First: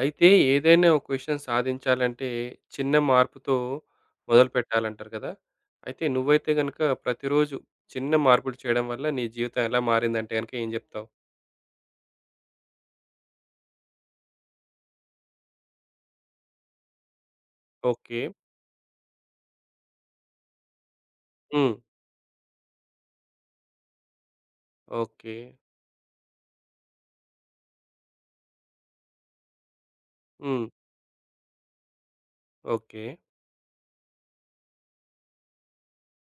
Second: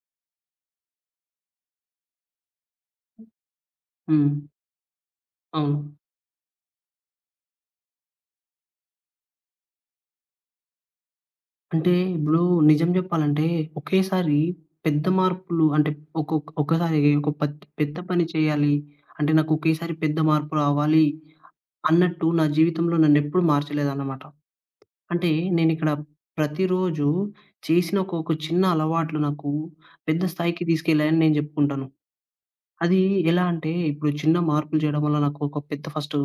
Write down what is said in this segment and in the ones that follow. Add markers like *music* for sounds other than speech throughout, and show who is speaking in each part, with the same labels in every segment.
Speaker 1: అయితే ఏదైనా ఒక విషయం సాధించాలంటే చిన్న మార్పుతో
Speaker 2: హ్మ్.
Speaker 1: మొదలుపెట్టాలంటారు కదా!
Speaker 2: అవును.
Speaker 1: అయితే నువ్వైతే గనుక ప్రతిరోజు చిన్న మార్పులు చేయడం వల్ల నీ జీవితం ఎలా మారిందంటే గనుక ఏం జెప్తావు?
Speaker 2: అంటే ఇప్పుడు నిజం జెప్పాలంటే ఒకేసారి పెద్ద మార్పులు అంటే ఒక్కసారి ఒక పెద్ద
Speaker 1: ఓకే.
Speaker 2: పని చేయాలి. అంటే నాకు ఒకేసారి పెద్ద మార్పు రావాలి
Speaker 1: హ్మ్.
Speaker 2: అన్నట్టు నా జీవితంలో నన్నెప్పుడు మార్చలేదన్నమాట. అంటే
Speaker 1: ఓకే.
Speaker 2: నేనిక్కడ ప్రతిరోజు చేసిన ఒక ఒక చిన్న అలవాట్లు నాకు పెద్ద స్థాయికి
Speaker 1: హ్మ్.
Speaker 2: తీసుకెళ్ళాయని నేను జెప్పుకుంటాను. అది
Speaker 1: ఓకే.
Speaker 2: ఎలా అంటే ఇప్పుడు చిన్న మార్పులు జేయడం వల్ల నాకు ఒక పెద్ద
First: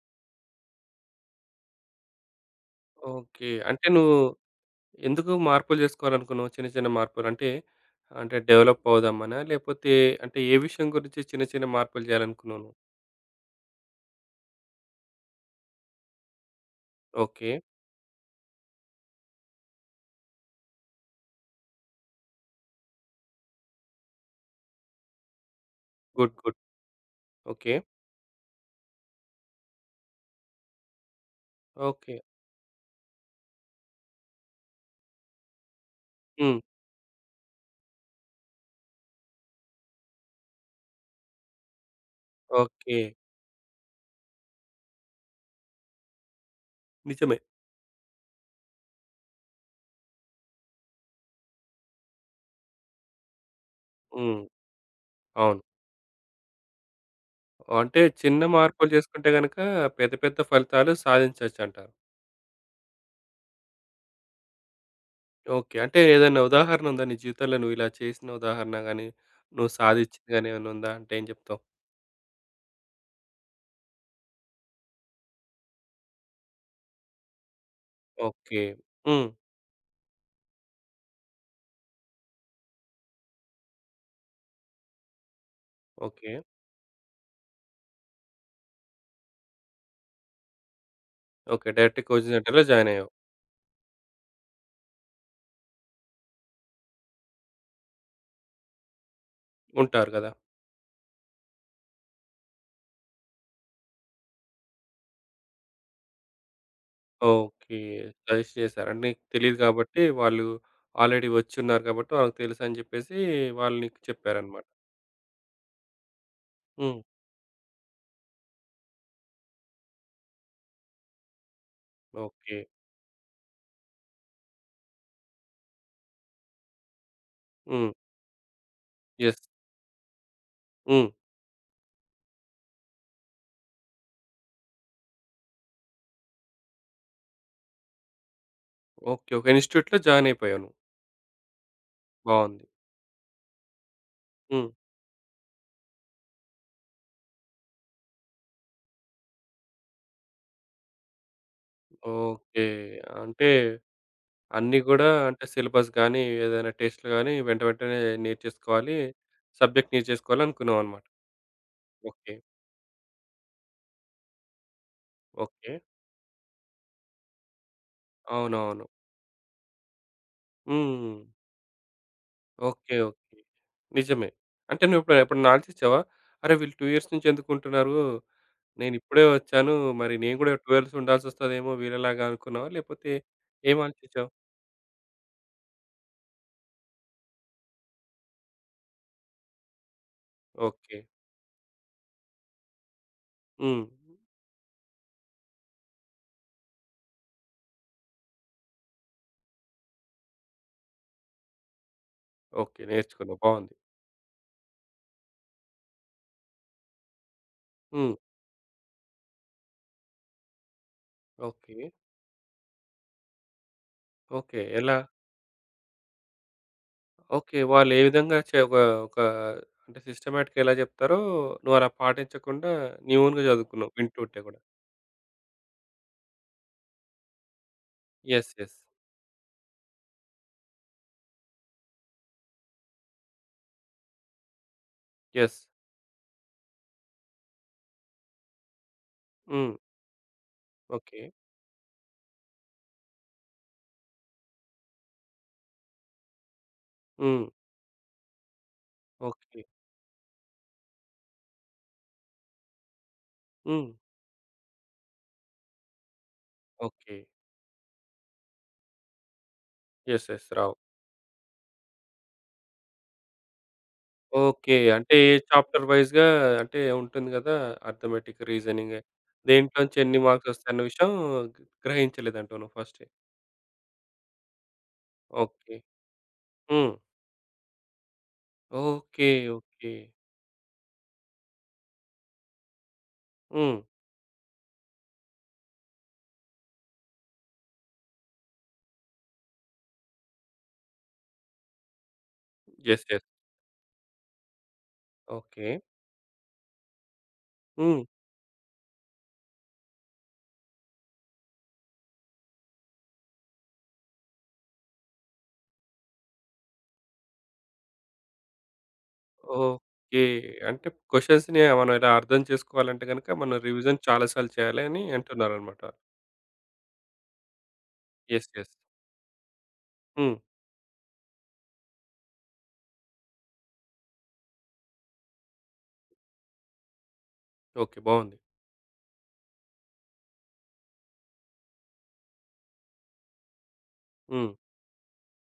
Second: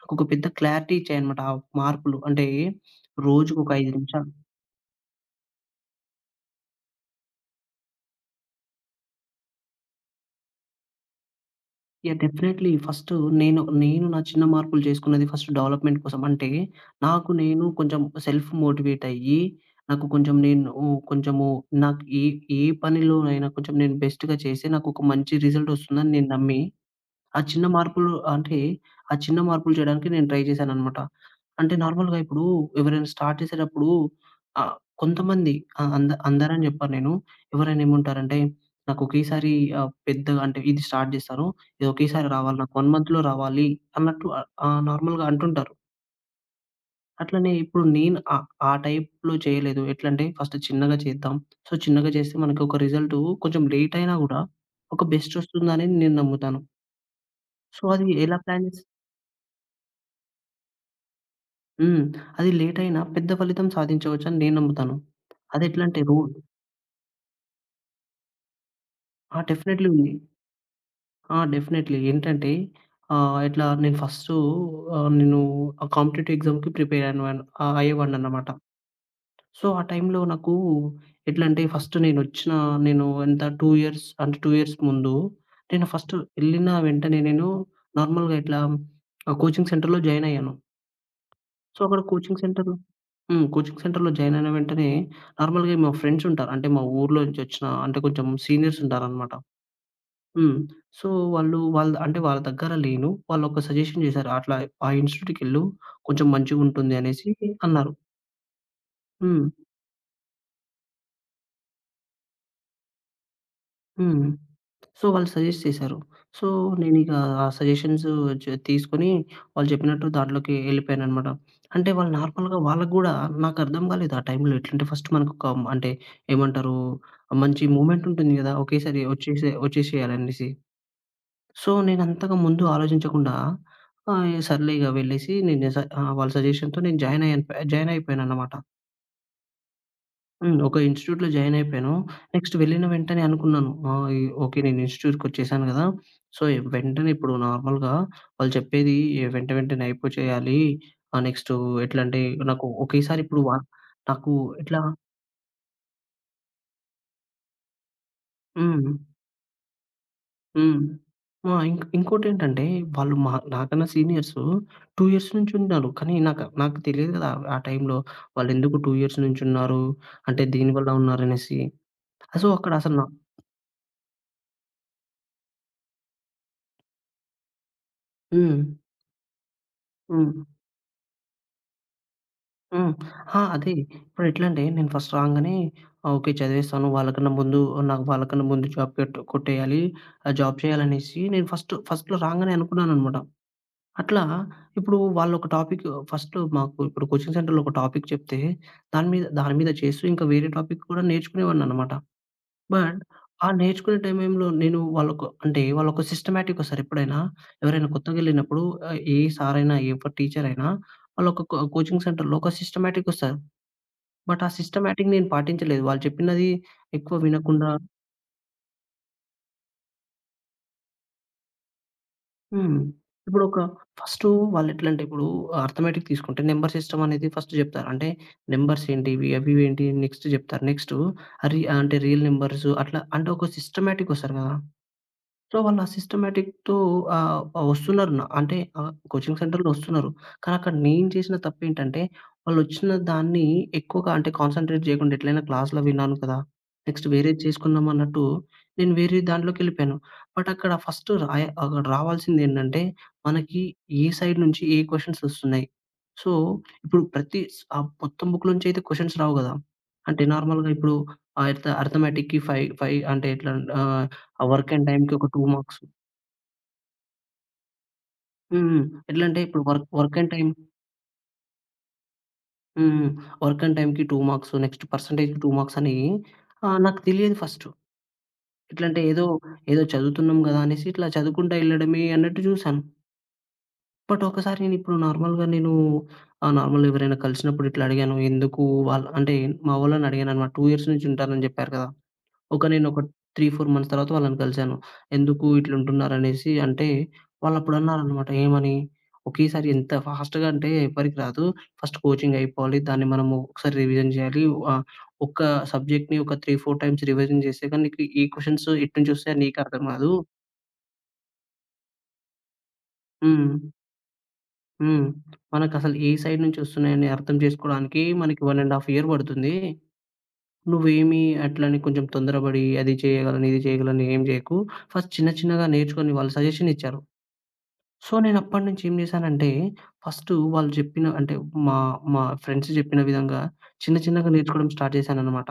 Speaker 2: నాకొక పెద్ద క్లారిటీ ఇచ్చాయన్నమాట ఆ మార్పులు. అంటే
Speaker 1: ఓకే.
Speaker 2: రోజుకొక
Speaker 1: అంటే
Speaker 2: 5
Speaker 1: నువ్వు
Speaker 2: నిమిషాలు
Speaker 1: ఎందుకు మార్పులు జేసుకోవాలనుకున్నావు? చిన్న చిన్న మార్పులు అంటే, అంటే డెవలప్ అవుదామనా? లేపోతే అంటే ఏ విషయం గురించి చిన్న చిన్న మార్పులు
Speaker 2: యాహ్!
Speaker 1: జేయాలనుకున్నావు
Speaker 2: డెఫినైట్‌లీ.
Speaker 1: నువ్వు?
Speaker 2: ఫస్ట్ నేను నా చిన్న మార్పులు చేసుకున్నది ఫస్ట్ డెవలప్‌మెంట్ కోసం. అంటే నాకు
Speaker 1: ఓకే.
Speaker 2: నేను కొంచెం సెల్ఫ్ మోటివేట్ అయ్యి, నాకు కొంచెం నేను కొంచెము నాకు ఏ ఏ పనిలోనైనా కొంచెం నేను బెస్ట్‌గా చేసి నాకు ఒక మంచి రిజల్ట్ వస్తుందని నేను
Speaker 1: గుడ్. గుడ్.
Speaker 2: నమ్మి ఆ చిన్న
Speaker 1: ఓకే.
Speaker 2: మార్పులు అంటే, ఆ చిన్న మార్పులు చేయడానికి నేను ట్రై చేశాననమాట. అంటే
Speaker 1: ఓకే.
Speaker 2: నార్మల్‌గా ఇప్పుడు ఎవరైనా స్టార్ట్ చేసేటప్పుడు ఆహ్, కొంతమంది
Speaker 1: హ్మ్.
Speaker 2: అందరని చెప్పను నేను. ఎవరైనా ఏమంటారంటే, నాకు ఒకేసారి పెద్దగా అంటే ఇది స్టార్ట్ చేస్తాను. ఇది ఒకేసారి రావాలి. నాకు 1
Speaker 1: ఓకే.
Speaker 2: మంత్‌లో రావాలి అన్నట్టు ఆహ్, ఆహ్, నార్మల్‌గా అంటుంటారు.
Speaker 1: నిజమే.
Speaker 2: అట్లనే ఇప్పుడు నేను ఆ టైప్‌లో చేయలేదు. ఎట్లంటే ఫస్ట్ చిన్నగా చేద్దాం. సో, చిన్నగా చేస్తే మనకి ఒక రిజల్ట్ కొంచెం లేట్ అయినా
Speaker 1: హ్మ్.
Speaker 2: కూడా ఒక బెస్ట్
Speaker 1: అవును.
Speaker 2: వస్తుందని నేను నమ్ముతాను. సో,
Speaker 1: అంటే
Speaker 2: అది ఎలా
Speaker 1: చిన్న
Speaker 2: ప్లాన్ చేస్
Speaker 1: మార్పులు చేసుకుంటే గనక పెద్ద పెద్ద ఫలితాలు సాధించొచ్చంటారు.
Speaker 2: హ్మ్. అది లేట్ అయినా పెద్ద ఫలితం సాధించవచ్చని నేను నమ్ముతాను.
Speaker 1: ఓకే. అంటే
Speaker 2: అదెట్లంటే రో
Speaker 1: ఏదైనా ఉదాహరణ ఉందా నీ జీవితంలో నువ్వు ఇలా చేసిన ఉదాహరణ గాని,
Speaker 2: ఆ!
Speaker 1: నువ్వు
Speaker 2: డెఫినైట్‌లీ ఉంది.
Speaker 1: సాధిచ్చింది గాని ఏమైనా ఉందా? అంటే ఏం
Speaker 2: ఆ!
Speaker 1: చెప్తావు?
Speaker 2: డెఫినైట్‌లీ. ఏంటంటే ఇట్లా నేను నేను ఆ కాంపిటేటివ్ ఎగ్జామ్‌కి అయ్యేవాడినన్నమాట.
Speaker 1: ఓకే. హ్మ్.
Speaker 2: సో, ఆ టైంలో నాకు ఎట్లంటే ఫస్ట్ నేను ఎంత 2 ఇయర్స్ అంటే 2 ఇయర్స్ ముందు నేను ఫస్ట్
Speaker 1: ఓకే.
Speaker 2: ఎళ్ళిన వెంటనే నేను నార్మల్‌గా ఇట్లా కోచింగ్ సెంటర్‌లో జాయిన్ అయ్యాను.
Speaker 1: ఓకే.
Speaker 2: సో, అక్కడ
Speaker 1: డైరెక్ట్‌గా కోచింగ్
Speaker 2: కోచింగ్
Speaker 1: సెంటర్‌లో
Speaker 2: సెంటర్‌లో
Speaker 1: జాయిన్ అయ్యావు.
Speaker 2: హ్మ్. కోచింగ్ సెంటర్‌లో జాయిన్ అయిన వెంటనే నార్మల్‌గా మా ఫ్రెండ్స్ ఉంటారు. అంటే మా ఊర్లో నుంచి వచ్చిన అంటే కొంచెం సీనియర్స్ ఉంటారనమాట.
Speaker 1: ఉంటారు కదా!
Speaker 2: హ్మ్. సో, వాళ్ళు వాళ్ళ అంటే వాళ్ళ దగ్గర లేను. వాళ్ళొక సజెషన్ చేశారు. అట్లా ఆ ఇన్‌స్టిట్యూట్‌కెళ్ళు కొంచెం మంచిగుంటుంది అనేసి
Speaker 1: ఓకే.
Speaker 2: అన్నారు.
Speaker 1: సజెస్ట్ చేశారు. అంటే నీకు
Speaker 2: హ్మ్.
Speaker 1: తెలీదు కాబట్టి వాళ్ళు ఆల్రెడీ వచ్చున్నారు కాబట్టి వాళ్ళకి తెలుసని చెప్పేసి వాళ్ళు నీకు
Speaker 2: హ్మ్.
Speaker 1: చెప్పారన్నమాట.
Speaker 2: సో, వాళ్ళు సజెస్ట్ చేశారు. సో,
Speaker 1: హ్మ్.
Speaker 2: నేనిక ఆ సజెషన్స్ తీసుకొని వాళ్ళు చెప్పినట్టు దాంట్లోకి ఎళ్ళిపోయాననమాట. అంటే వాళ్ళు
Speaker 1: ఓకే.
Speaker 2: నార్మల్‌గా వాళ్ళకి గూడా నాకర్థం కాలేదు ఆ టైంలో ఎట్లంటే ఫస్ట్ మనకొక అంటే ఏమంటారు మంచి
Speaker 1: హ్మ్.
Speaker 2: మూమెంట్ ఉంటుంది గదా! ఒకేసారి
Speaker 1: యెస్.
Speaker 2: వచ్చేసేయాలనేసి.
Speaker 1: హ్మ్.
Speaker 2: సో, నేనంతగా ముందు ఆలోచించకుండా సర్లే ఇగ వెళ్ళేసి వాళ్ళ సజెషన్‌తో నేను జాయిన్ అయ్యాను జాయిన్ అయిపోయాననమాట.
Speaker 1: ఓకే. ఒక ఇన్‌స్టిట్యూట్‌లో జాయిన్
Speaker 2: హ్మ్.
Speaker 1: అయిపోయావు నువ్వు.
Speaker 2: ఒక ఇన్‌స్టిట్యూట్‌లో జాయిన్ అయిపోయాను. నెక్స్ట్
Speaker 1: బావుంది.
Speaker 2: వెళ్ళిన వెంటనే అనుకున్నాను. ఈ ఓకే.
Speaker 1: హ్మ్.
Speaker 2: నేను ఇన్‌స్టిట్యూట్‌కొచ్చేసాను గదా! సో, వెంటనే ఇప్పుడు నార్మల్‌గా వాళ్ళు చెప్పేది వెంటనే అయిపోచేయాలి. నెక్స్టు ఎట్లంటే
Speaker 1: ఓకే.
Speaker 2: నాకు ఒకేసారి ఇప్పుడు
Speaker 1: అంటే
Speaker 2: వ నాకు
Speaker 1: అన్నీ
Speaker 2: ఎట్లా
Speaker 1: గూడా అంటే సిలబస్ గానీ, ఏదైనా టెస్ట్‌లు గానీ వెంట వెంటనే
Speaker 2: హ్మ్.
Speaker 1: నేర్చేసుకోవాలి. సబ్జెక్ట్ నేర్చేసుకోవాలి
Speaker 2: హ్మ్.
Speaker 1: అనుకున్నావన్నమాట.
Speaker 2: ఆ!
Speaker 1: ఓకే.
Speaker 2: ఇంకోటేంటంటే వాళ్ళు మా నాకన్నా సీనియర్సు 2 ఇయర్స్ నుంచి
Speaker 1: ఓకే.
Speaker 2: ఉన్నారు. కానీ నాకు నాకు తెలియదు గదా! ఆ టైంలో వాళ్ళెందుకు
Speaker 1: అవునవును.
Speaker 2: 2 ఇయర్స్ నుంచి ఉన్నారు? అంటే దేనివల్ల
Speaker 1: హ్మ్.
Speaker 2: ఉన్నారనేసి. సో, అక్కడ
Speaker 1: ఓకే.
Speaker 2: అసలు నా
Speaker 1: ఓకే. నిజమే. అంటే నువ్విప్పుడు ఎప్పుడన్నా ఆలోచించావా? అరే! వీళ్ళు 2 ఇయర్స్ నుంచి ఎందుకుంటున్నారు?
Speaker 2: హ్మ్.
Speaker 1: నేనిప్పుడే వచ్చాను. మరి నేను
Speaker 2: హ్మ్.
Speaker 1: గూడా 2 ఇయర్స్ ఉండాల్సొస్తదేమో వీళ్ళలాగా అనుకున్నావా?
Speaker 2: హ్మ్.
Speaker 1: లేపోతే
Speaker 2: ఆ! అదే.
Speaker 1: ఏం ఆలోచించావు?
Speaker 2: ఇప్పుడెట్లంటే నేను ఫస్ట్ రాంగానే ఓకే. చదివేస్తాను. వాళ్ళకన్నా ముందు నాకు వాళ్ళకన్నా ముందు జాబ్ కొట్టేయాలి. ఆ జాబ్
Speaker 1: ఓకే.
Speaker 2: చేయాలనేసి నేను ఫస్ట్ ఫస్ట్‌లో రాంగానే అనుకున్నాననమాట.
Speaker 1: హ్మ్.
Speaker 2: అట్లా ఇప్పుడు వాళ్ళొక టాపిక్ ఫస్ట్‌లో మాకు ఇప్పుడు కోచింగ్ సెంటర్‌లో ఒక టాపిక్ చెప్తే దాని మీద చేస్తూ ఇంకా వేరే టాపిక్ కూడా నేర్చుకునేవాడిననమాట.
Speaker 1: ఓకే.
Speaker 2: బట్
Speaker 1: నేర్చుకున్నావు.
Speaker 2: ఆ
Speaker 1: బావుంది.
Speaker 2: నేర్చుకునే టైంలో నేను వాళ్ళొక సిస్టమాటిక్‌గా సారెప్పుడైనా ఎవరైనా
Speaker 1: హ్మ్.
Speaker 2: కొత్తగెళ్ళినప్పుడు ఏ సారైనా, ఏ టీచరైనా వాళ్ళొక
Speaker 1: ఓకే.
Speaker 2: కోచింగ్ సెంటర్‌లో ఒక సిస్టమాటిక్‌గా వస్తారు. బట్ ఆ
Speaker 1: ఓకే. ఎలా?
Speaker 2: సిస్టమాటిక్ నేను పాటించలేదు. వాళ్ళు చెప్పినది ఎక్కువ
Speaker 1: ఓకే.
Speaker 2: వినకుండా
Speaker 1: వాళ్ళు ఏ విధంగా చే ఒక ఒక అంటే సిస్టమాటిక్‌గా ఎలా చెప్తారో, నువ్వు అలా పాటించకుండా
Speaker 2: హ్మ్.
Speaker 1: నీ ఓన్‌గా
Speaker 2: ఇప్పుడొక
Speaker 1: చదువుకున్నావు
Speaker 2: ఫస్టు
Speaker 1: వింటుంటే కూడా.
Speaker 2: వాళ్ళెట్లంటే ఇప్పుడు అర్థమెటిక్ తీసుకుంటే నంబర్ సిస్టమ్ అనేది ఫస్ట్ జెప్తారు. అంటే
Speaker 1: యెస్. యెస్.
Speaker 2: నంబర్స్ ఏంటి ఇవి ఏంటి నెక్స్ట్ జెప్తారు. నెక్స్టు ఆహ్, రి అంటే రియల్ నంబర్స్ అట్లా అంటే ఒక సిస్టమాటిక్ ఒస్తారు గదా! So,
Speaker 1: yes.
Speaker 2: వాళ్ళు ఆ సిస్టమాటిక్‌తో ఆహ్, ఆహ్, వస్తున్నారు. కోచింగ్ సెంటర్‌లో
Speaker 1: హ్మ్.
Speaker 2: వస్తున్నారు. కానీ అక్కడ నేను
Speaker 1: ఓకే.
Speaker 2: చేసిన తప్పేంటంటే, వాళ్ళొచ్చిన దాన్ని ఎక్కువగా అంటే కాన్సంట్రేట్ చేయకుండా ఎట్లైనా క్లాస్‌లో విన్నాను కదా! నెక్స్ట్ వేరేది
Speaker 1: హ్మ్.
Speaker 2: చేసుకుందాం అన్నట్టు నేను వేరే
Speaker 1: ఓకే.
Speaker 2: దాంట్లోకెళ్ళిపోయాను. బట్ అక్కడ ఫస్ట్ అక్కడ రావాల్సిందేంటంటే, మనకి
Speaker 1: హ్మ్.
Speaker 2: ఏ సైడ్ నుంచి ఏ క్వెషన్స్ వస్తున్నాయి. సో, ఇప్పుడు
Speaker 1: ఓకే.
Speaker 2: మొత్తం బుక్ నుంచి అయితే క్వెషన్స్ రావు కదా! అంటే
Speaker 1: యెస్. యెస్.
Speaker 2: నార్మల్‌గా
Speaker 1: రావు.
Speaker 2: ఇప్పుడు ఆహ్, అర్థ అర్థమెటిక్‌కి ఫైవ్, ఫైవ్ అంటే ఎట్లా ఆహ్ ఆ వర్క్
Speaker 1: ఓకే.
Speaker 2: అండ్
Speaker 1: అంటే
Speaker 2: టైమ్‌కి ఒక
Speaker 1: ఏ
Speaker 2: 2 మార్క్స్.
Speaker 1: చాప్టర్ వైస్‌గా అంటే ఉంటుంది కదా! అర్థమెటిక్,
Speaker 2: హ్మ్.
Speaker 1: రీజనింగ్
Speaker 2: ఎట్లంటే ఇప్పుడు వర్క్
Speaker 1: దేంట్లోంచి
Speaker 2: వర్క్
Speaker 1: ఎన్ని
Speaker 2: అండ్
Speaker 1: మార్క్స్
Speaker 2: టైమ్
Speaker 1: వస్తాయన్న విషయం గ్రహించలేదంటావు నువ్వు ఫస్టే.
Speaker 2: హ్మ్. వర్క్ అండ్ టైమ్‌కి 2 మార్క్స్, నెక్స్ట్ పర్సెంటేజ్‌కి 2
Speaker 1: ఓకే.
Speaker 2: మార్క్స్ అని
Speaker 1: హ్మ్.
Speaker 2: నాకు తెలియదు ఫస్టు. ఎట్లంటే ఏదో,
Speaker 1: ఓకే.
Speaker 2: ఏదో
Speaker 1: ఓకే.
Speaker 2: చదువుతున్నాం గదా! అనేసి ఇట్లా చదువుకుంటా ఎళ్ళడమే అన్నట్టు చూసాను.
Speaker 1: హ్మ్.
Speaker 2: బట్ ఒకసారి నేనిప్పుడు నార్మల్‌గా నేను నార్మల్‌గా ఎవరైనా కలిసినప్పుడు ఇట్లా అడిగాను. ఎందుకు వాళ్ళ అంటే మా వాళ్ళని అడిగాననమాట. 2 ఇయర్స్ నుంచి ఉంటానని జెప్పారు కదా! ఒక నేనొక
Speaker 1: యెస్.
Speaker 2: 3,
Speaker 1: యెస్.
Speaker 2: 4 మంత్స్ తర్వాత వాళ్ళని కలిసాను. ఎందుకు
Speaker 1: ఓకే.
Speaker 2: ఇట్లుంటున్నారనేసి అంటే
Speaker 1: హ్మ్.
Speaker 2: వాళ్ళప్పుడన్నారనమాట. ఏమని? ఒకేసారి ఎంత ఫాస్ట్‌గా అంటే ఎవ్వరికి రాదు. ఫస్ట్ కోచింగ్ అయిపోవాలి. దాన్ని మనము ఒకసారి రివిజన్ చేయాలి. ఆహ్, ఒక్క సబ్జెక్ట్‌ని ఒక 3, 4 టైమ్స్ రివిజన్ చేస్తే గాని నీకు ఈ క్వెషన్స్ ఎటు నుంచి వస్తాయో నీకు అర్థం కాదు.
Speaker 1: ఓకే. అంటే క్వెషన్స్‌ని మనం ఇలా అర్థం చేసుకోవాలంటే గనుక మనం
Speaker 2: హ్మ్.
Speaker 1: రివిజన్ చాలా సార్లు చేయాలి అని
Speaker 2: హ్మ్.
Speaker 1: అంటున్నారనమాట.
Speaker 2: మనకసలు ఏ సైడ్ నుంచి వస్తున్నాయని అర్థం చేసుకోవడానికి మనకి
Speaker 1: యెస్. యెస్.
Speaker 2: 1 ½ ఇయర్ పడుతుంది.
Speaker 1: హ్మ్.
Speaker 2: నువ్వేమి అట్లని కొంచెం తొందరబడి అది చేయగలను, ఇది చేయగలను ఏం చేయకు. ఫస్ట్ చిన్న చిన్నగా నేర్చుకొని వాళ్ళు సజెషన్ ఇచ్చారు.
Speaker 1: ఓకే.
Speaker 2: సో,
Speaker 1: బావుంది.
Speaker 2: నేనప్పటి నుంచి ఏం చేశానంటే ఫస్టు వాళ్ళు చెప్పిన అంటే మా మా ఫ్రెండ్స్ చెప్పిన విధంగా చిన్న చిన్నగా
Speaker 1: హ్మ్.
Speaker 2: నేర్చుకోవడం స్టార్ట్ చేశాననమాట.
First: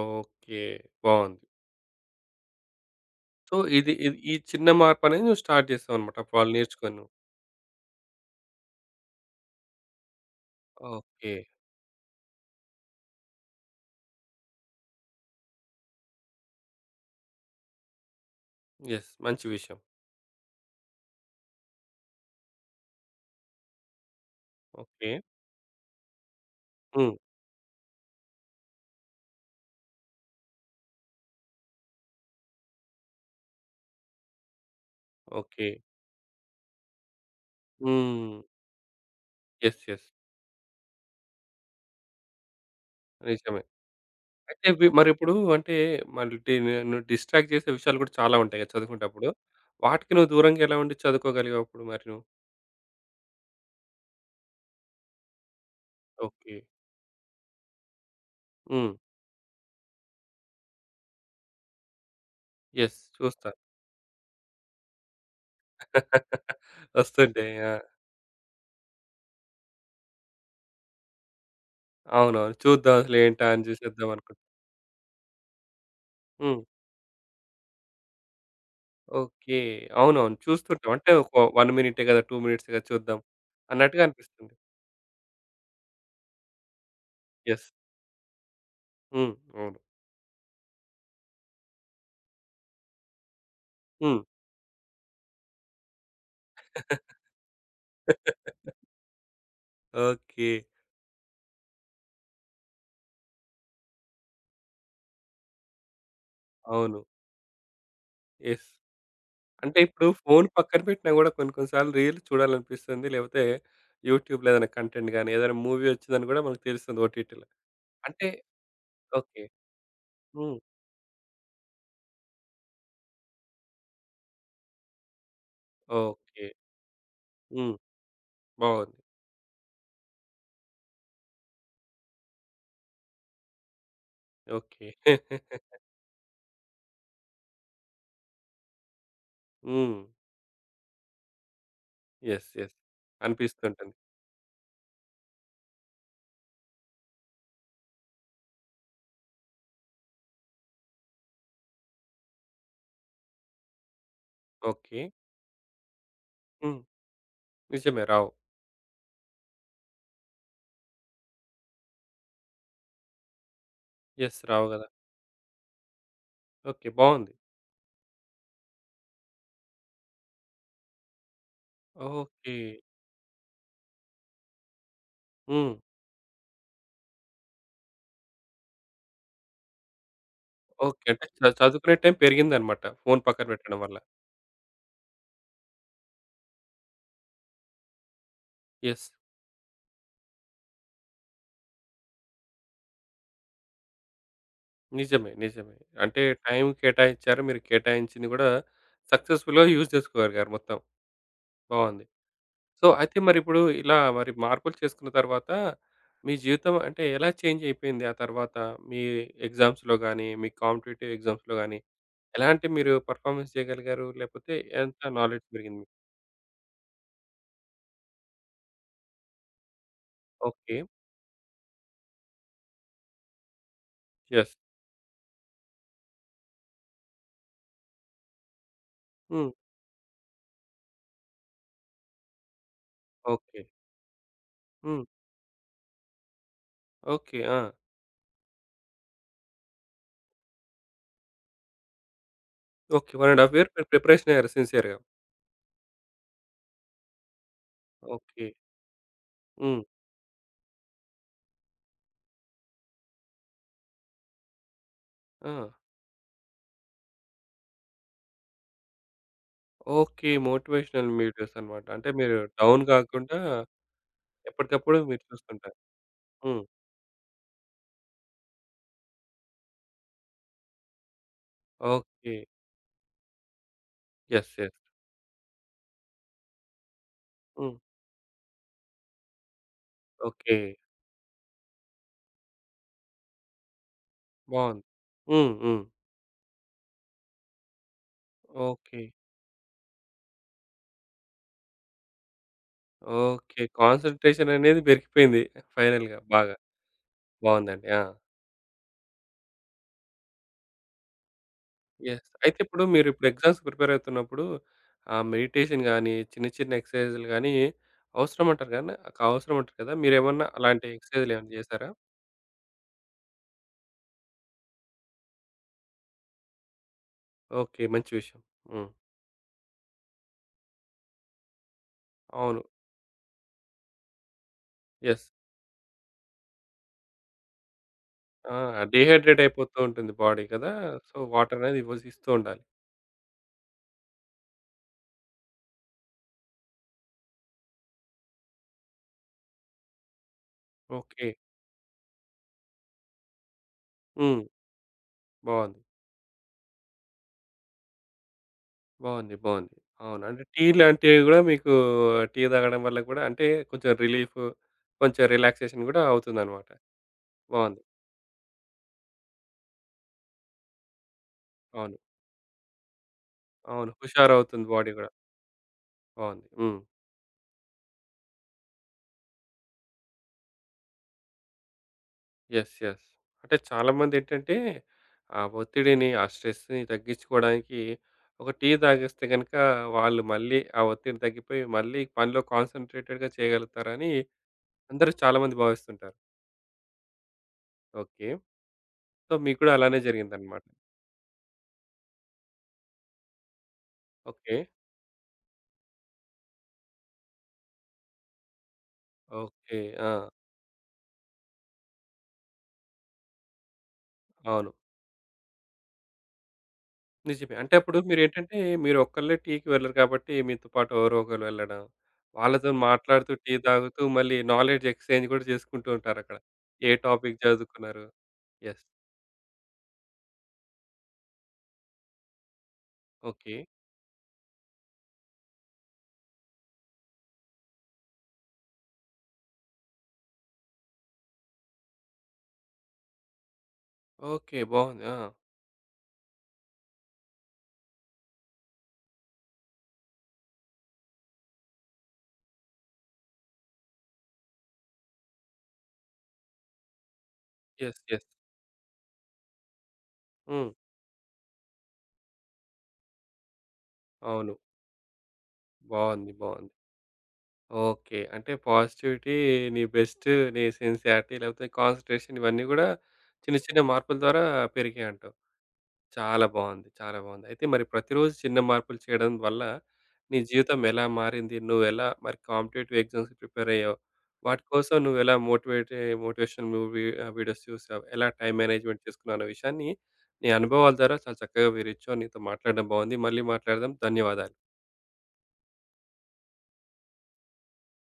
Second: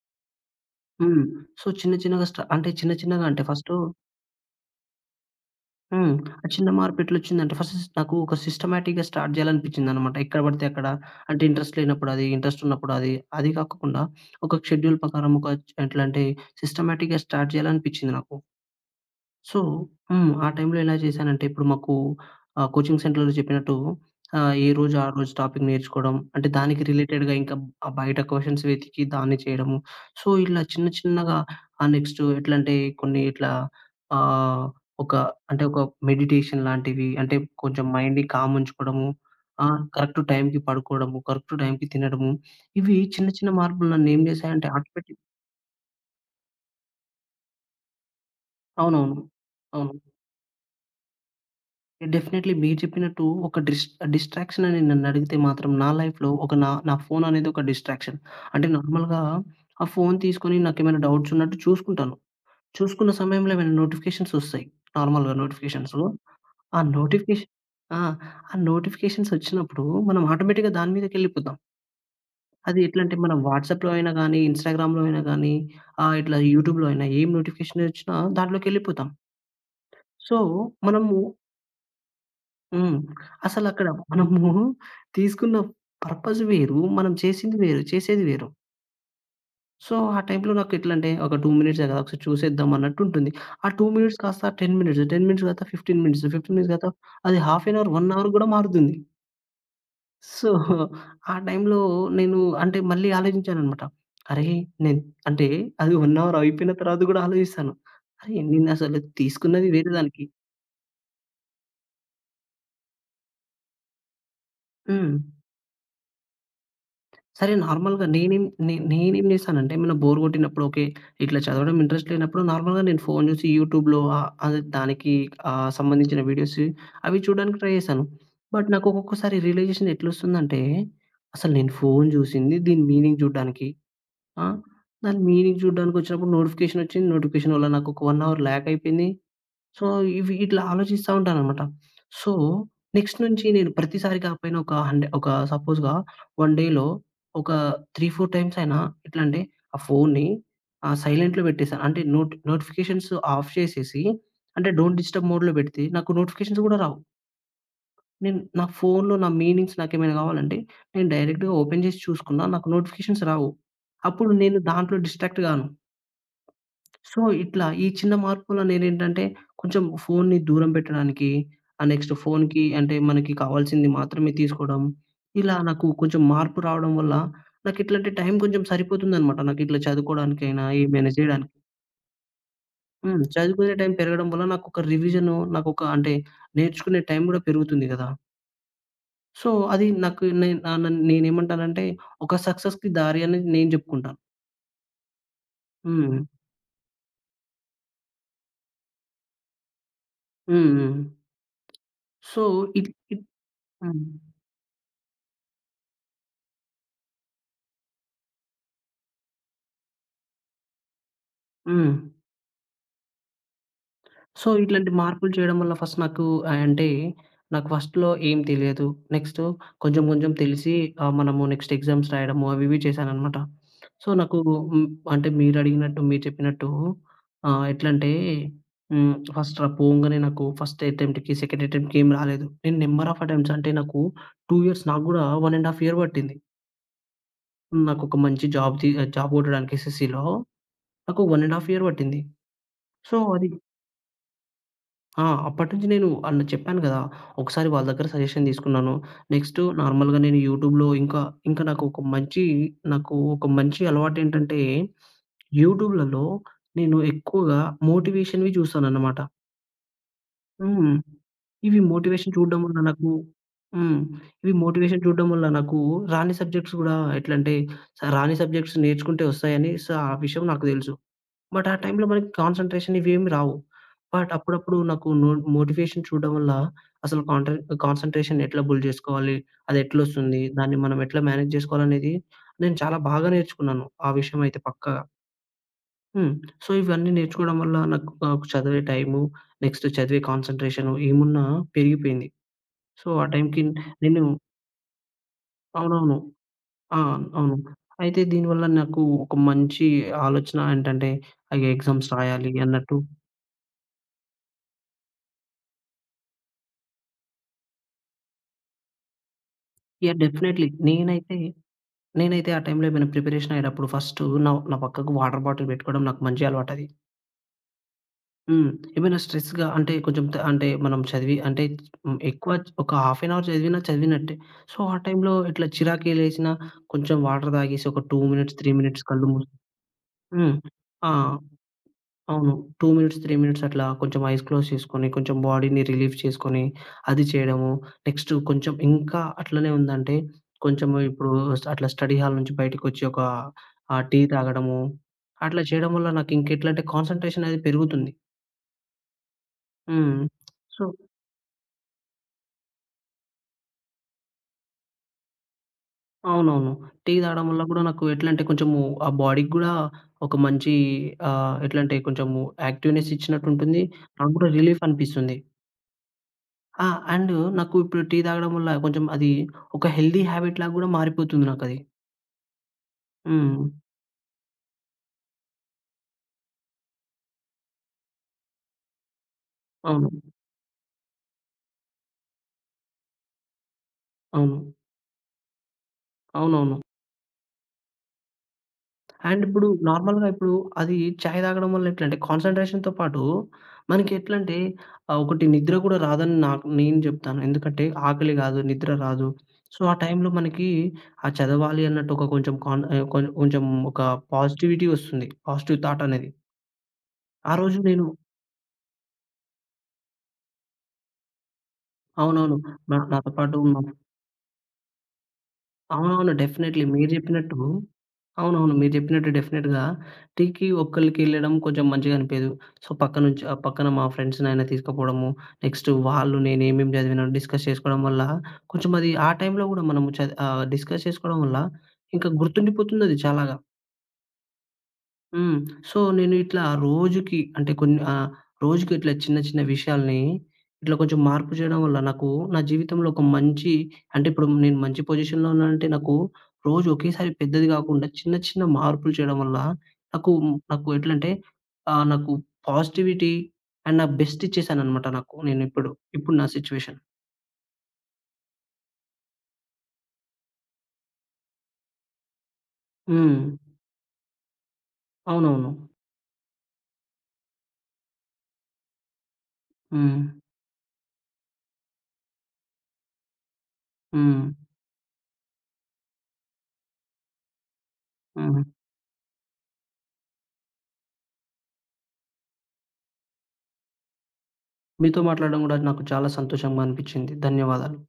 Speaker 1: ఓకే.
Speaker 2: హ్మ్.
Speaker 1: బావుంది.
Speaker 2: సో, చిన్న చిన్నగా అంటే
Speaker 1: సో,
Speaker 2: ఫస్టు
Speaker 1: ఇది ఇది ఈ చిన్న మార్పనేది నువ్వు స్టార్ట్
Speaker 2: హ్మ్.
Speaker 1: చేసావనమాట.
Speaker 2: ఆ
Speaker 1: వాళ్ళు
Speaker 2: చిన్న
Speaker 1: నేర్చుకొని నువ్వు.
Speaker 2: మార్పెట్లొచ్చిందంటే ఫస్ట్ నాకు ఒక సిస్టమాటిక్‌గా స్టార్ట్ జేయాలనిపించిందనమాట. ఎక్కడ పడితే అక్కడ
Speaker 1: ఓకే.
Speaker 2: అంటే ఇంట్రెస్ట్ లేనప్పుడు అది, ఇంట్రెస్ట్ ఉన్నప్పుడు అది. అది కాకుండా ఒక షెడ్యూల్ ప్రకారం ఒక ఎట్లంటే సిస్టమాటిక్‌గా స్టార్ట్ జేయాలనిపించింది నాకు.
Speaker 1: యెస్. మంచి
Speaker 2: సో
Speaker 1: విషయం.
Speaker 2: హ్మ్. ఆ టైంలో ఎలా చేశానంటే, ఇప్పుడు మాకు కోచింగ్ సెంటర్‌లో చెప్పినట్టు ఏ రోజు ఆ
Speaker 1: ఓకే.
Speaker 2: రోజు టాపిక్ నేర్చుకోవడం. అంటే దానికి
Speaker 1: హ్మ్.
Speaker 2: రిలేటెడ్‌గా ఇంకా బయట క్వెషన్స్ వెతికి దాన్ని చేయడము. సో, ఇలా చిన్న చిన్నగా నెక్స్ట్ ఎట్లంటే కొన్ని ఇట్లా ఆహ్, ఒక అంటే
Speaker 1: ఓకే.
Speaker 2: ఒక మెడిటేషన్ లాంటివి అంటే కొంచెం మైండ్‌ని
Speaker 1: హ్మ్.
Speaker 2: కామ్ ఉంచుకోవడము. ఆ!
Speaker 1: యెస్. యెస్.
Speaker 2: కరెక్ట్ టైంకి పడుకోవడము, కరెక్ట్ టైంకి తినడము. ఇవి చిన్న చిన్న
Speaker 1: నిజమే.
Speaker 2: మార్పులు నన్ను ఏం
Speaker 1: అయితే
Speaker 2: చేశాయంటే
Speaker 1: వి
Speaker 2: ఆటోమేటిక్
Speaker 1: మరిప్పుడు అంటే మల్టీ నిన్ను డిస్ట్రాక్ట్ చేసే విషయాలు కూడా చాలా ఉంటాయి కదా!
Speaker 2: అవునవును.
Speaker 1: చదువుకునేటప్పుడు.
Speaker 2: అవును.
Speaker 1: వాటికి నువ్వు దూరంగా ఎలా ఉండి చదువుకోగలిగావు అప్పుడు మరి నువ్వు?
Speaker 2: డెఫినైట్‌లీ మీరు చెప్పినట్టు ఒక డిస్ట్రాక్షన్ అని నన్నడిగితే మాత్రం నా లైఫ్‌లో
Speaker 1: ఓకే.
Speaker 2: ఒక నా నా ఫోన్ అనేది ఒక డిస్ట్రాక్షన్. అంటే
Speaker 1: హ్మ్.
Speaker 2: నార్మల్‌గా ఆ ఫోన్ తీసుకొని నాకేమైనా డౌట్స్ ఉన్నట్టు చూసుకుంటాను.
Speaker 1: యెస్.
Speaker 2: చూసుకున్న
Speaker 1: చూస్తా.
Speaker 2: సమయంలో ఏమైనా నోటిఫికేషన్స్ ఒస్తాయి. నార్మల్‌గా నోటిఫికేషన్స్.
Speaker 1: *laughs*
Speaker 2: ఆ
Speaker 1: వస్తుంటాయి.
Speaker 2: నోటిఫికేషన్
Speaker 1: ఆ!
Speaker 2: ఆ! ఆ నోటిఫికేషన్స్ ఒచ్చినప్పుడు మనం ఆటోమేటిక్‌గా దాని మీదకెళ్ళిపోతాం.
Speaker 1: అవునవును.
Speaker 2: అది
Speaker 1: చూద్దాం
Speaker 2: ఎట్లంటే మనం
Speaker 1: అసలేంటా అని
Speaker 2: వాట్సాప్‌లో
Speaker 1: చూసేద్దాం
Speaker 2: అయినా గానీ,
Speaker 1: అనుకుంటా.
Speaker 2: ఇన్‌స్టాగ్రామ్‌లో అయినా గానీ, ఇట్లా
Speaker 1: హ్మ్.
Speaker 2: యూట్యూబ్‌లో అయినా ఏం నోటిఫికేషన్ ఒచ్చినా దాంట్లోకెళ్ళిపోతాం.
Speaker 1: ఓకే. అవునవును.
Speaker 2: సో,
Speaker 1: చూస్తుంటాం. అంటే ఒక
Speaker 2: మనము
Speaker 1: 1 మినిటే కదా! 2 మినిట్స్ కదా!
Speaker 2: హ్మ్.
Speaker 1: చూద్దాం
Speaker 2: అసలక్కడ
Speaker 1: అన్నట్టుగా
Speaker 2: మనము
Speaker 1: అనిపిస్తుంది.
Speaker 2: తీసుకున్న పర్పస్ వేరు. మనం చేసింది
Speaker 1: యెస్.
Speaker 2: వేరు. చేసేది వేరు.
Speaker 1: హ్మ్. అవును.
Speaker 2: సో, ఆ టైంలో నాకెట్లంటే ఒక 2 మినిట్సే కదా! ఒకసారి చూసేద్దాం అన్నట్టుంటుంది. ఆ 2 మినిట్స్
Speaker 1: హ్మ్.
Speaker 2: కాస్త 10 మినిట్స్, 10 మినిట్స్ కాస్త 15 మినిట్స్, 15 మినిట్స్ కాస్త అది హాఫ్ ఎన్ అవర్, 1 అవర్ గూడా
Speaker 1: *laughs*
Speaker 2: మారుతుంది.
Speaker 1: ఓకే.
Speaker 2: సో, ఆ టైంలో నేను అంటే మళ్ళీ ఆలోచించాననమాట. అరే! నేను అంటే అది 1 అవర్ అయిపోయిన తర్వాత
Speaker 1: అవును.
Speaker 2: గూడా ఆలోచిస్తాను. అరే!
Speaker 1: యెస్.
Speaker 2: నేనసలు తీసుకున్నది
Speaker 1: అంటే
Speaker 2: వేరే
Speaker 1: ఇప్పుడు
Speaker 2: దానికి
Speaker 1: ఫోన్ పక్కన పెట్టినా కూడా కొన్ని కొన్ని సార్లు రీల్స్ చూడాలనిపిస్తుంది. లేకపోతే యూట్యూబ్‌లో ఏదైనా కంటెంట్
Speaker 2: హ్మ్.
Speaker 1: గాని, ఏదైనా మూవీ వచ్చిందని కూడా మనకు తెలుస్తుంది ఓటీటీలో.
Speaker 2: సరే నార్మల్‌గా
Speaker 1: అంటే
Speaker 2: నేనేం
Speaker 1: ఓకే.
Speaker 2: జేశానంటే, ఏమైనా బోర్
Speaker 1: హ్మ్.
Speaker 2: గొట్టినప్పుడు ఓకే. ఇట్లా చదవడం ఇంట్రెస్ట్ లేనప్పుడు నార్మల్‌గా నేను ఫోను జూసి యూట్యూబ్‌లో సంబంధించిన
Speaker 1: ఓకే.
Speaker 2: వీడియోస్ అవి చూడడానికి ట్రై
Speaker 1: హ్మ్.
Speaker 2: జేశాను. బట్ నాకు
Speaker 1: బావుంది.
Speaker 2: ఒక్కొక్కసారి రియలైజేషన్ ఎట్లొస్తుందంటే, అసలు నేను ఫోను జూసింది దీని మీనింగ్ జూడ్డానికి. ఆ!
Speaker 1: ఓకే.
Speaker 2: దాని మీనింగ్
Speaker 1: *laughs*
Speaker 2: జూడ్డానికొచ్చినప్పుడు నోటిఫికేషన్ ఒచ్చింది. నోటిఫికేషన్ వల్ల నాకు ఒక 1 అవర్ ల్యాగ్ అయిపోయింది. సో,
Speaker 1: హ్మ్.
Speaker 2: ఇవి ఇట్లా ఆలోచిస్తా ఉంటాననమాట. So,
Speaker 1: yes. యెస్.
Speaker 2: నెక్స్ట్ నుంచి నేను
Speaker 1: అనిపిస్తుంటుంది.
Speaker 2: ప్రతిసారి కాకపోయినా ఒక సపోజ్‌గా 1 డేలో ఒక 3, 4 టైమ్స్ అయినా ఎట్లా అంటే ఆ ఫోన్‌ని సైలెంట్‌లో పెట్టేసాను. అంటే నోటిఫికేషన్స్ ఆఫ్ చేసేసి అంటే డోంట్
Speaker 1: ఓకే.
Speaker 2: డిస్టర్బ్ మోడ్‌లో పెడితే నాకు నోటిఫికేషన్స్ గూడా
Speaker 1: హ్మ్.
Speaker 2: రావు.
Speaker 1: నిజమే రావు.
Speaker 2: నేను నా ఫోన్‌లో నా మీనింగ్స్ నాకేమైనా కావాలంటే నేను డైరెక్ట్‌గా ఓపెన్ చేసి చూసుకున్నా నాకు నోటిఫికేషన్స్ రావు. అప్పుడు
Speaker 1: యెస్.
Speaker 2: నేను
Speaker 1: రావు గదా!
Speaker 2: దాంట్లో డిస్ట్రాక్ట్ గాను.
Speaker 1: ఓకే.
Speaker 2: సో,
Speaker 1: బావుంది.
Speaker 2: ఇట్లా ఈ చిన్న మార్పుల నేనేంటంటే, కొంచెం ఫోన్ని దూరం పెట్టడానికి, నెక్స్ట్
Speaker 1: ఓకే.
Speaker 2: ఫోన్‌కి అంటే మనకి కావాల్సింది మాత్రమే తీసుకోవడం. ఇలా
Speaker 1: హ్మ్.
Speaker 2: నాకు కొంచెం మార్పు రావడం వల్ల, నాకిట్లాంటి టైం కొంచెం సరిపోతుందనమాట. నాకిట్లా చదువుకోవడానికైనా,
Speaker 1: ఓకే.
Speaker 2: ఏమైనా
Speaker 1: అంటే చ
Speaker 2: చేయడానికి.
Speaker 1: చదువుకునే టైం పెరిగిందన్నమాట.
Speaker 2: హ్మ్.
Speaker 1: ఫోను పక్కన
Speaker 2: చదువుకునే
Speaker 1: పెట్టడం
Speaker 2: టైం
Speaker 1: వల్ల.
Speaker 2: పెరగడం వల్ల నాకొక రివిజను, నాకొక అంటే నేర్చుకునే టైం గూడా పెరుగుతుంది గదా!
Speaker 1: యెస్.
Speaker 2: సో, అది నాకు నేను ఆహ్, నన్ నేనేమంటానంటే, ఒక సక్సెస్‌కి దారి అని నేను జెప్పుకుంటాను.
Speaker 1: నిజమే. నిజమే.
Speaker 2: హ్మ్.
Speaker 1: అంటే టైం కేటాయించారు. మీరు కేటాయించింది గూడా సక్సెస్‌ఫుల్‌గా యూజ్ చేసుకోగలిగారు
Speaker 2: హ్మ్.
Speaker 1: మొత్తం.
Speaker 2: హ్మ్.
Speaker 1: బావుంది.
Speaker 2: సో,
Speaker 1: సో,
Speaker 2: ఇట్
Speaker 1: అయితే
Speaker 2: ఇట్
Speaker 1: మరిప్పుడు ఇలా
Speaker 2: హ్మ్.
Speaker 1: మరి మార్పులు చేసుకున్న తర్వాత మీ జీవితం అంటే ఎలా చేంజ్ అయిపోయింది? ఆ తర్వాత మీ ఎగ్జామ్స్‌లో గాని, మీ కాంపిటీటివ్ ఎగ్జామ్స్‌లో గాని
Speaker 2: హ్మ్.
Speaker 1: ఎలాంటి మీరు పర్ఫార్మన్స్ చేయగలిగారు?
Speaker 2: సో,
Speaker 1: లేపోతే
Speaker 2: ఇట్లాంటి
Speaker 1: ఎంత
Speaker 2: మార్పులు
Speaker 1: నాలెడ్జ్
Speaker 2: చేయడం వల్ల
Speaker 1: పెరిగింది?
Speaker 2: ఫస్ట్ నాకు అంటే నాకు ఫస్ట్‌లో ఏం తెలియదు. నెక్స్ట్ కొంచెం కొంచెం తెలిసి
Speaker 1: ఓకే.
Speaker 2: మనము నెక్స్ట్ ఎగ్జామ్స్ రాయడము అవి ఇవి చేశాననమాట. సో, నాకు
Speaker 1: యెస్.
Speaker 2: హ్మ్. అంటే మీరడిగినట్టు మీరు చెప్పినట్టు ఎట్లంటే హ్మ్.
Speaker 1: హ్మ్.
Speaker 2: ఫస్ట్ పోంగానే నాకు ఫస్ట్ అటెంప్ట్‌కి, సెకండ్ అటెంప్ట్‌కి ఏం రాలేదు. నేను నంబర్ ఆఫ్ అటెంప్ట్స్
Speaker 1: ఓకే.
Speaker 2: అంటే నాకు 2 ఇయర్స్
Speaker 1: హ్మ్.
Speaker 2: నాకు గూడా 1 ½ ఇయర్ పట్టింది.
Speaker 1: ఓకే. ఆ!
Speaker 2: నాకొక మంచి జాబ్ గొట్టడానికి ఎస్ఎస్‌సిలో నాకు 1 ½ ఇయర్ పట్టింది.
Speaker 1: ఓకే.
Speaker 2: సో,
Speaker 1: 1
Speaker 2: అది
Speaker 1: ½ ఇయర్ మీరు ప్రిపరేషన్ అయ్యారు సిన్సియర్‌గా.
Speaker 2: ఆ! అప్పటినుంచి నేను అన్ చెప్పాను గదా! ఒకసారి వాళ్ళ దగ్గర
Speaker 1: ఓకే.
Speaker 2: సజెషన్ తీసుకున్నాను. నెక్స్ట్
Speaker 1: హ్మ్.
Speaker 2: నార్మల్‌గా నేను యూట్యూబ్‌లో ఇంకా, ఇంకా నాకు ఒక మంచి నాకు ఒక మంచి అలవాటేంటంటే,
Speaker 1: ఆ!
Speaker 2: యూట్యూబ్‌లలో నేను ఎక్కువగా మోటివేషన్‌వి చూస్తానన్నమాట.
Speaker 1: ఓకే.
Speaker 2: హ్మ్.
Speaker 1: మోటివేషనల్ వీడియోస్
Speaker 2: ఇవి
Speaker 1: అన్నమాట. అంటే
Speaker 2: మోటివేషన్
Speaker 1: మీరు
Speaker 2: చూడడం వల్ల
Speaker 1: డౌన్
Speaker 2: నాకు
Speaker 1: గాకుండా
Speaker 2: హ్మ్. ఇవి
Speaker 1: ఎప్పటికప్పుడు
Speaker 2: మోటివేషన్
Speaker 1: మీరు
Speaker 2: చూడడం వల్ల
Speaker 1: చూస్తుంటారు.
Speaker 2: నాకు రాని
Speaker 1: హ్మ్.
Speaker 2: సబ్జెక్ట్స్ గూడా ఎట్లంటే, రాని సబ్జెక్ట్స్ నేర్చుకుంటే వస్తాయని ఆ విషయం నాకు తెలుసు. బట్ ఆ టైంలో మనకి
Speaker 1: ఓకే.
Speaker 2: కాన్సంట్రేషన్ ఇవేమి రావు. But
Speaker 1: yes. యెస్.
Speaker 2: అప్పుడప్పుడు నాకు మోటివేషన్ చూడడం వల్ల అసలు
Speaker 1: హ్మ్.
Speaker 2: కాన్సంట్రేషన్ ఎట్లా బిల్డ్ జేసుకోవాలి? అదెట్లొస్తుంది?
Speaker 1: ఓకే.
Speaker 2: దాన్ని మనం ఎట్లా మేనేజ్ జేసుకోవాలనేది నేను చాలా బాగా నేర్చుకున్నాను. ఆ విషయం అయితే
Speaker 1: బావుంది.
Speaker 2: పక్కాగా.
Speaker 1: హ్మ్. హ్మ్.
Speaker 2: హ్మ్. సో, ఇవన్నీ నేర్చుకోవడం వల్ల నాకు నాకు చదివే
Speaker 1: ఓకే.
Speaker 2: టైము, నెక్స్ట్ చదివే కాన్సంట్రేషన్ ఏమున్నా పెరిగిపోయింది. సో, ఆ
Speaker 1: ఓకే.
Speaker 2: టైంకి నేను
Speaker 1: కాన్సంట్రేషన్ అనేది పెరిగిపోయింది
Speaker 2: అవునవును.
Speaker 1: ఫైనల్‌గా బాగా.
Speaker 2: ఆ! అవును.
Speaker 1: బావుందండి. ఆ!
Speaker 2: అయితే దీనివల్ల నాకు ఒక మంచి ఆలోచన ఏంటంటే, అయ్యో! Exams
Speaker 1: yes.
Speaker 2: రాయాలి
Speaker 1: అయితే ఇప్పుడు
Speaker 2: అన్నట్టు
Speaker 1: మీరిప్పుడు ఎగ్జామ్స్‌కి ప్రిపేర్ అవుతున్నప్పుడు మెడిటేషన్ గాని, చిన్న చిన్న ఎక్సర్‌సైజులు గాని అవసరం అంటారు గాని అవసరం అంటారు కదా!
Speaker 2: యాహ్!
Speaker 1: మీరేమన్నా
Speaker 2: డెఫినైట్‌లీ.
Speaker 1: అలాంటి ఎక్సర్‌సైజులు
Speaker 2: నేనైతే,
Speaker 1: ఏమైనా చేశారా?
Speaker 2: నేనైతే ఆ టైంలో ఏమైనా ప్రిపరేషన్ అయ్యేటప్పుడు ఫస్టు నా నా పక్కకు వాటర్ బాటిల్ పెట్టుకోవడం నాకు మంచి అలవాటది.
Speaker 1: ఓకే. మంచి విషయం.
Speaker 2: హ్మ్.
Speaker 1: హ్మ్.
Speaker 2: ఏమైనా స్ట్రెస్‌గా అంటే కొంచెం త అంటే మనం చదివి అంటే హ్మ్, ఎక్కువ
Speaker 1: అవును.
Speaker 2: ఒక హాఫ్ ఎన్ అవర్ చదివినా చదివినట్టే. సో, ఆ
Speaker 1: యెస్.
Speaker 2: టైంలో ఇట్లా చిరాకేలేసినా కొంచెం వాటర్ తాగేసి ఒక 2 మినిట్స్,
Speaker 1: ఆ!
Speaker 2: 3 మినిట్స్ కళ్ళు
Speaker 1: డీహైడ్రేట్
Speaker 2: మూసి
Speaker 1: అయిపోతూ ఉంటుంది బాడీ
Speaker 2: హ్మ్.
Speaker 1: కదా!
Speaker 2: ఆ!
Speaker 1: సో, వాటర్ అనేది ఇవ్వ ఇస్తూ
Speaker 2: అవును.
Speaker 1: ఉండాలి.
Speaker 2: 2 మినిట్స్, 3 మినిట్స్ అట్లా కొంచెం ఐస్ క్లోజ్ చేసుకొని, కొంచెం బాడీని రిలీఫ్ చేసుకొని, అది చేయడము. నెక్స్ట్ కొంచెం ఇంకా అట్లనే ఉందంటే, కొంచెం
Speaker 1: ఓకే.
Speaker 2: ఇప్పుడు అట్లా స్టడీ హాల్ నుంచి బయటకొచ్చి ఒక టీ
Speaker 1: హ్మ్.
Speaker 2: తాగడము. అట్లా
Speaker 1: బావుంది.
Speaker 2: చేయడం వల్ల నాకు ఇంకెట్లంటే కాన్సంట్రేషన్ అనేది పెరుగుతుంది.
Speaker 1: బావుంది. బావుంది.
Speaker 2: హ్మ్.
Speaker 1: అవును. అంటే టీ
Speaker 2: సో
Speaker 1: లాంటివి గూడా మీకు టీ తాగడం వల్ల కూడా అంటే కొంచెం రిలీఫ్, కొంచెం రిలాక్సేషన్ గూడా అవుతుందన్నమాట.
Speaker 2: అవునవును. టీ తాగడం వల్ల కూడా
Speaker 1: బావుంది.
Speaker 2: నాకు ఎట్లంటే కొంచెము ఆ బాడీకి గూడా ఒక మంచి
Speaker 1: అవును.
Speaker 2: ఎట్లంటే కొంచెము యాక్టివ్‌నెస్ ఇచ్చినట్టుంటుంది.
Speaker 1: అవును.
Speaker 2: నాకు గూడా
Speaker 1: హుషారవుతుంది
Speaker 2: రిలీఫ్
Speaker 1: బాడీ గూడా.
Speaker 2: అనిపిస్తుంది.
Speaker 1: బావుంది. హ్మ్.
Speaker 2: ఆ! అండ్ నాకు ఇప్పుడు టీ తాగడం వల్ల కొంచెం అది ఒక హెల్తీ హ్యాబిట్ లాగా గూడా మారిపోతుంది నాకది.
Speaker 1: యెస్. యెస్. అంటే
Speaker 2: హ్మ్.
Speaker 1: చాలామందేంటంటే, ఆ ఒత్తిడిని, ఆ స్ట్రెస్‌ని తగ్గించుకోవడానికి ఒక టీ తాగేస్తే గనక
Speaker 2: అవును.
Speaker 1: వాళ్ళు మళ్ళీ ఆ ఒత్తిడి తగ్గిపోయి, మళ్ళీ పనిలో కాన్సంట్రేటెడ్‌గా చేయగలుగుతారని
Speaker 2: అవును.
Speaker 1: అందరూ చాలామంది భావిస్తుంటారు.
Speaker 2: అవునవును.
Speaker 1: ఓకే. సో,
Speaker 2: అండ్
Speaker 1: మీకు
Speaker 2: ఇప్పుడు
Speaker 1: కూడా అలానే
Speaker 2: నార్మల్‌గా ఇప్పుడు
Speaker 1: జరిగిందన్నమాట.
Speaker 2: అది చాయ్ తాగడం వల్ల ఎట్లంటే కాన్సంట్రేషన్‌తో పాటు మనకి
Speaker 1: ఓకే.
Speaker 2: ఎట్లంటే ఒకటి నిద్ర కూడా రాదని నాకు నేను చెప్తాను. ఎందుకంటే ఆకలి కాదు, నిద్ర రాదు.
Speaker 1: ఓకే.
Speaker 2: సో, ఆ
Speaker 1: ఆ!
Speaker 2: టైంలో మనకి ఆ చదవాలి అన్నట్టు ఒక కొంచెం కాన్ ఆహ్, కొం కొంచెం ఒక
Speaker 1: అవును.
Speaker 2: పాజిటివిటీ వస్తుంది. పాజిటివ్ థాట్ అనేది. ఆ
Speaker 1: నిజమే. అంటే
Speaker 2: రోజు
Speaker 1: అప్పుడు
Speaker 2: నేను
Speaker 1: మీరేంటంటే, మీరు ఒక్కళ్ళే టీకి వెళ్ళరు కాబట్టి, మీతో పాటు ఎవరో ఒకరు వెళ్ళడం,
Speaker 2: అవునవును.
Speaker 1: వాళ్ళతోని
Speaker 2: నా నాతో
Speaker 1: మాట్లాడుతూ, టీ
Speaker 2: పాటు మా
Speaker 1: తాగుతూ, మళ్ళీ నాలెడ్జ్ ఎక్స్‌చేంజ్ కూడా చేసుకుంటూ
Speaker 2: అవునవును.
Speaker 1: ఉంటారక్కడ.
Speaker 2: డెఫినైట్‌లీ.
Speaker 1: ఏ
Speaker 2: మీరు
Speaker 1: టాపిక్
Speaker 2: జెప్పినట్టు
Speaker 1: చదువుకున్నారు?
Speaker 2: అవునవును.
Speaker 1: యెస్.
Speaker 2: మీరు జెప్పినట్టు డెఫినెట్‌గా టీకి ఒక్కళ్ళకెళ్ళడం కొంచెం మంచిగా అనిపియదు. So,
Speaker 1: okay.
Speaker 2: పక్కన మా ఫ్రెండ్స్‌నైనా తీసుకపోవడము, నెక్స్ట్ వాళ్ళు నేనేమేమి చదివినా డిస్కస్ చేసుకోవడం వల్ల కొంచెం అది ఆ టైంలో గూడా మనము డిస్కస్ చేసుకోవడం వల్ల ఇంకా గుర్తుండిపోతుందది చాలా.
Speaker 1: ఓకే. బావుంది. ఆ!
Speaker 2: హ్మ్. సో, నేను ఇట్లా రోజుకి అంటే కొన్ని రోజుకి ఇట్లా చిన్న చిన్న విషయాల్ని ఇట్లా కొంచెం మార్పు చేయడం వల్ల నాకు నా జీవితంలో ఒక మంచి అంటే ఇప్పుడు నేను మంచి పొజిషన్‌లో ఉన్నానంటే నాకు రోజు ఒకేసారి పెద్దది
Speaker 1: యెస్.
Speaker 2: గాకుండా
Speaker 1: యెస్.
Speaker 2: చిన్న చిన్న మార్పులు చేయడం వల్ల నాకు
Speaker 1: హ్మ్.
Speaker 2: నాకు ఎట్లంటే నాకు పాజిటివిటీ అండ్ నా బెస్ట్
Speaker 1: అవును.
Speaker 2: ఇచ్చేసాననమాట నాకు నేనిప్పుడు. ఇప్పుడు
Speaker 1: బావుంది.
Speaker 2: ఇప్పుడు నా
Speaker 1: బావుంది.
Speaker 2: సిట్యుయేషన్.
Speaker 1: ఓకే. అంటే పాజిటివిటీ, నీ బెస్ట్, నీ సిన్సియారిటీ లేకపోతే కాన్సంట్రేషన్ ఇవన్నీ గూడా
Speaker 2: హ్మ్.
Speaker 1: చిన్న చిన్న మార్పుల ద్వారా పెరిగాయంటావు.
Speaker 2: అవునవును.
Speaker 1: చాలా బాగుంది. చాలా బాగుంది. అయితే మరి ప్రతిరోజు చిన్న మార్పులు చేయడం వల్ల
Speaker 2: హ్మ్.
Speaker 1: నీ జీవితం ఎలా మారింది? నువ్వెలా మరి కాంపిటేటివ్ ఎగ్జామ్స్‌కి ప్రిపేర్ అయ్యావు?
Speaker 2: హ్మ్.
Speaker 1: వాటి కోసం నువ్వెలా మోటివేట్ మోటివేషనల్ మూవీ వీడియోస్ చూసావు? ఎలా టైమ్
Speaker 2: హ్మ్.
Speaker 1: మేనేజ్‌మెంట్ చేసుకున్నావు అన్న విషయాన్ని నీ అనుభవాల ద్వారా చాలా చక్కగా వివరించావు. నీతో మాట్లాడడం బాగుంది. మళ్ళీ మాట్లాడదాం. ధన్యవాదాలు.
Speaker 2: మీతో మాట్లాడడం గూడా నాకు చాలా సంతోషంగా అనిపిచ్చింది. ధన్యవాదాలు.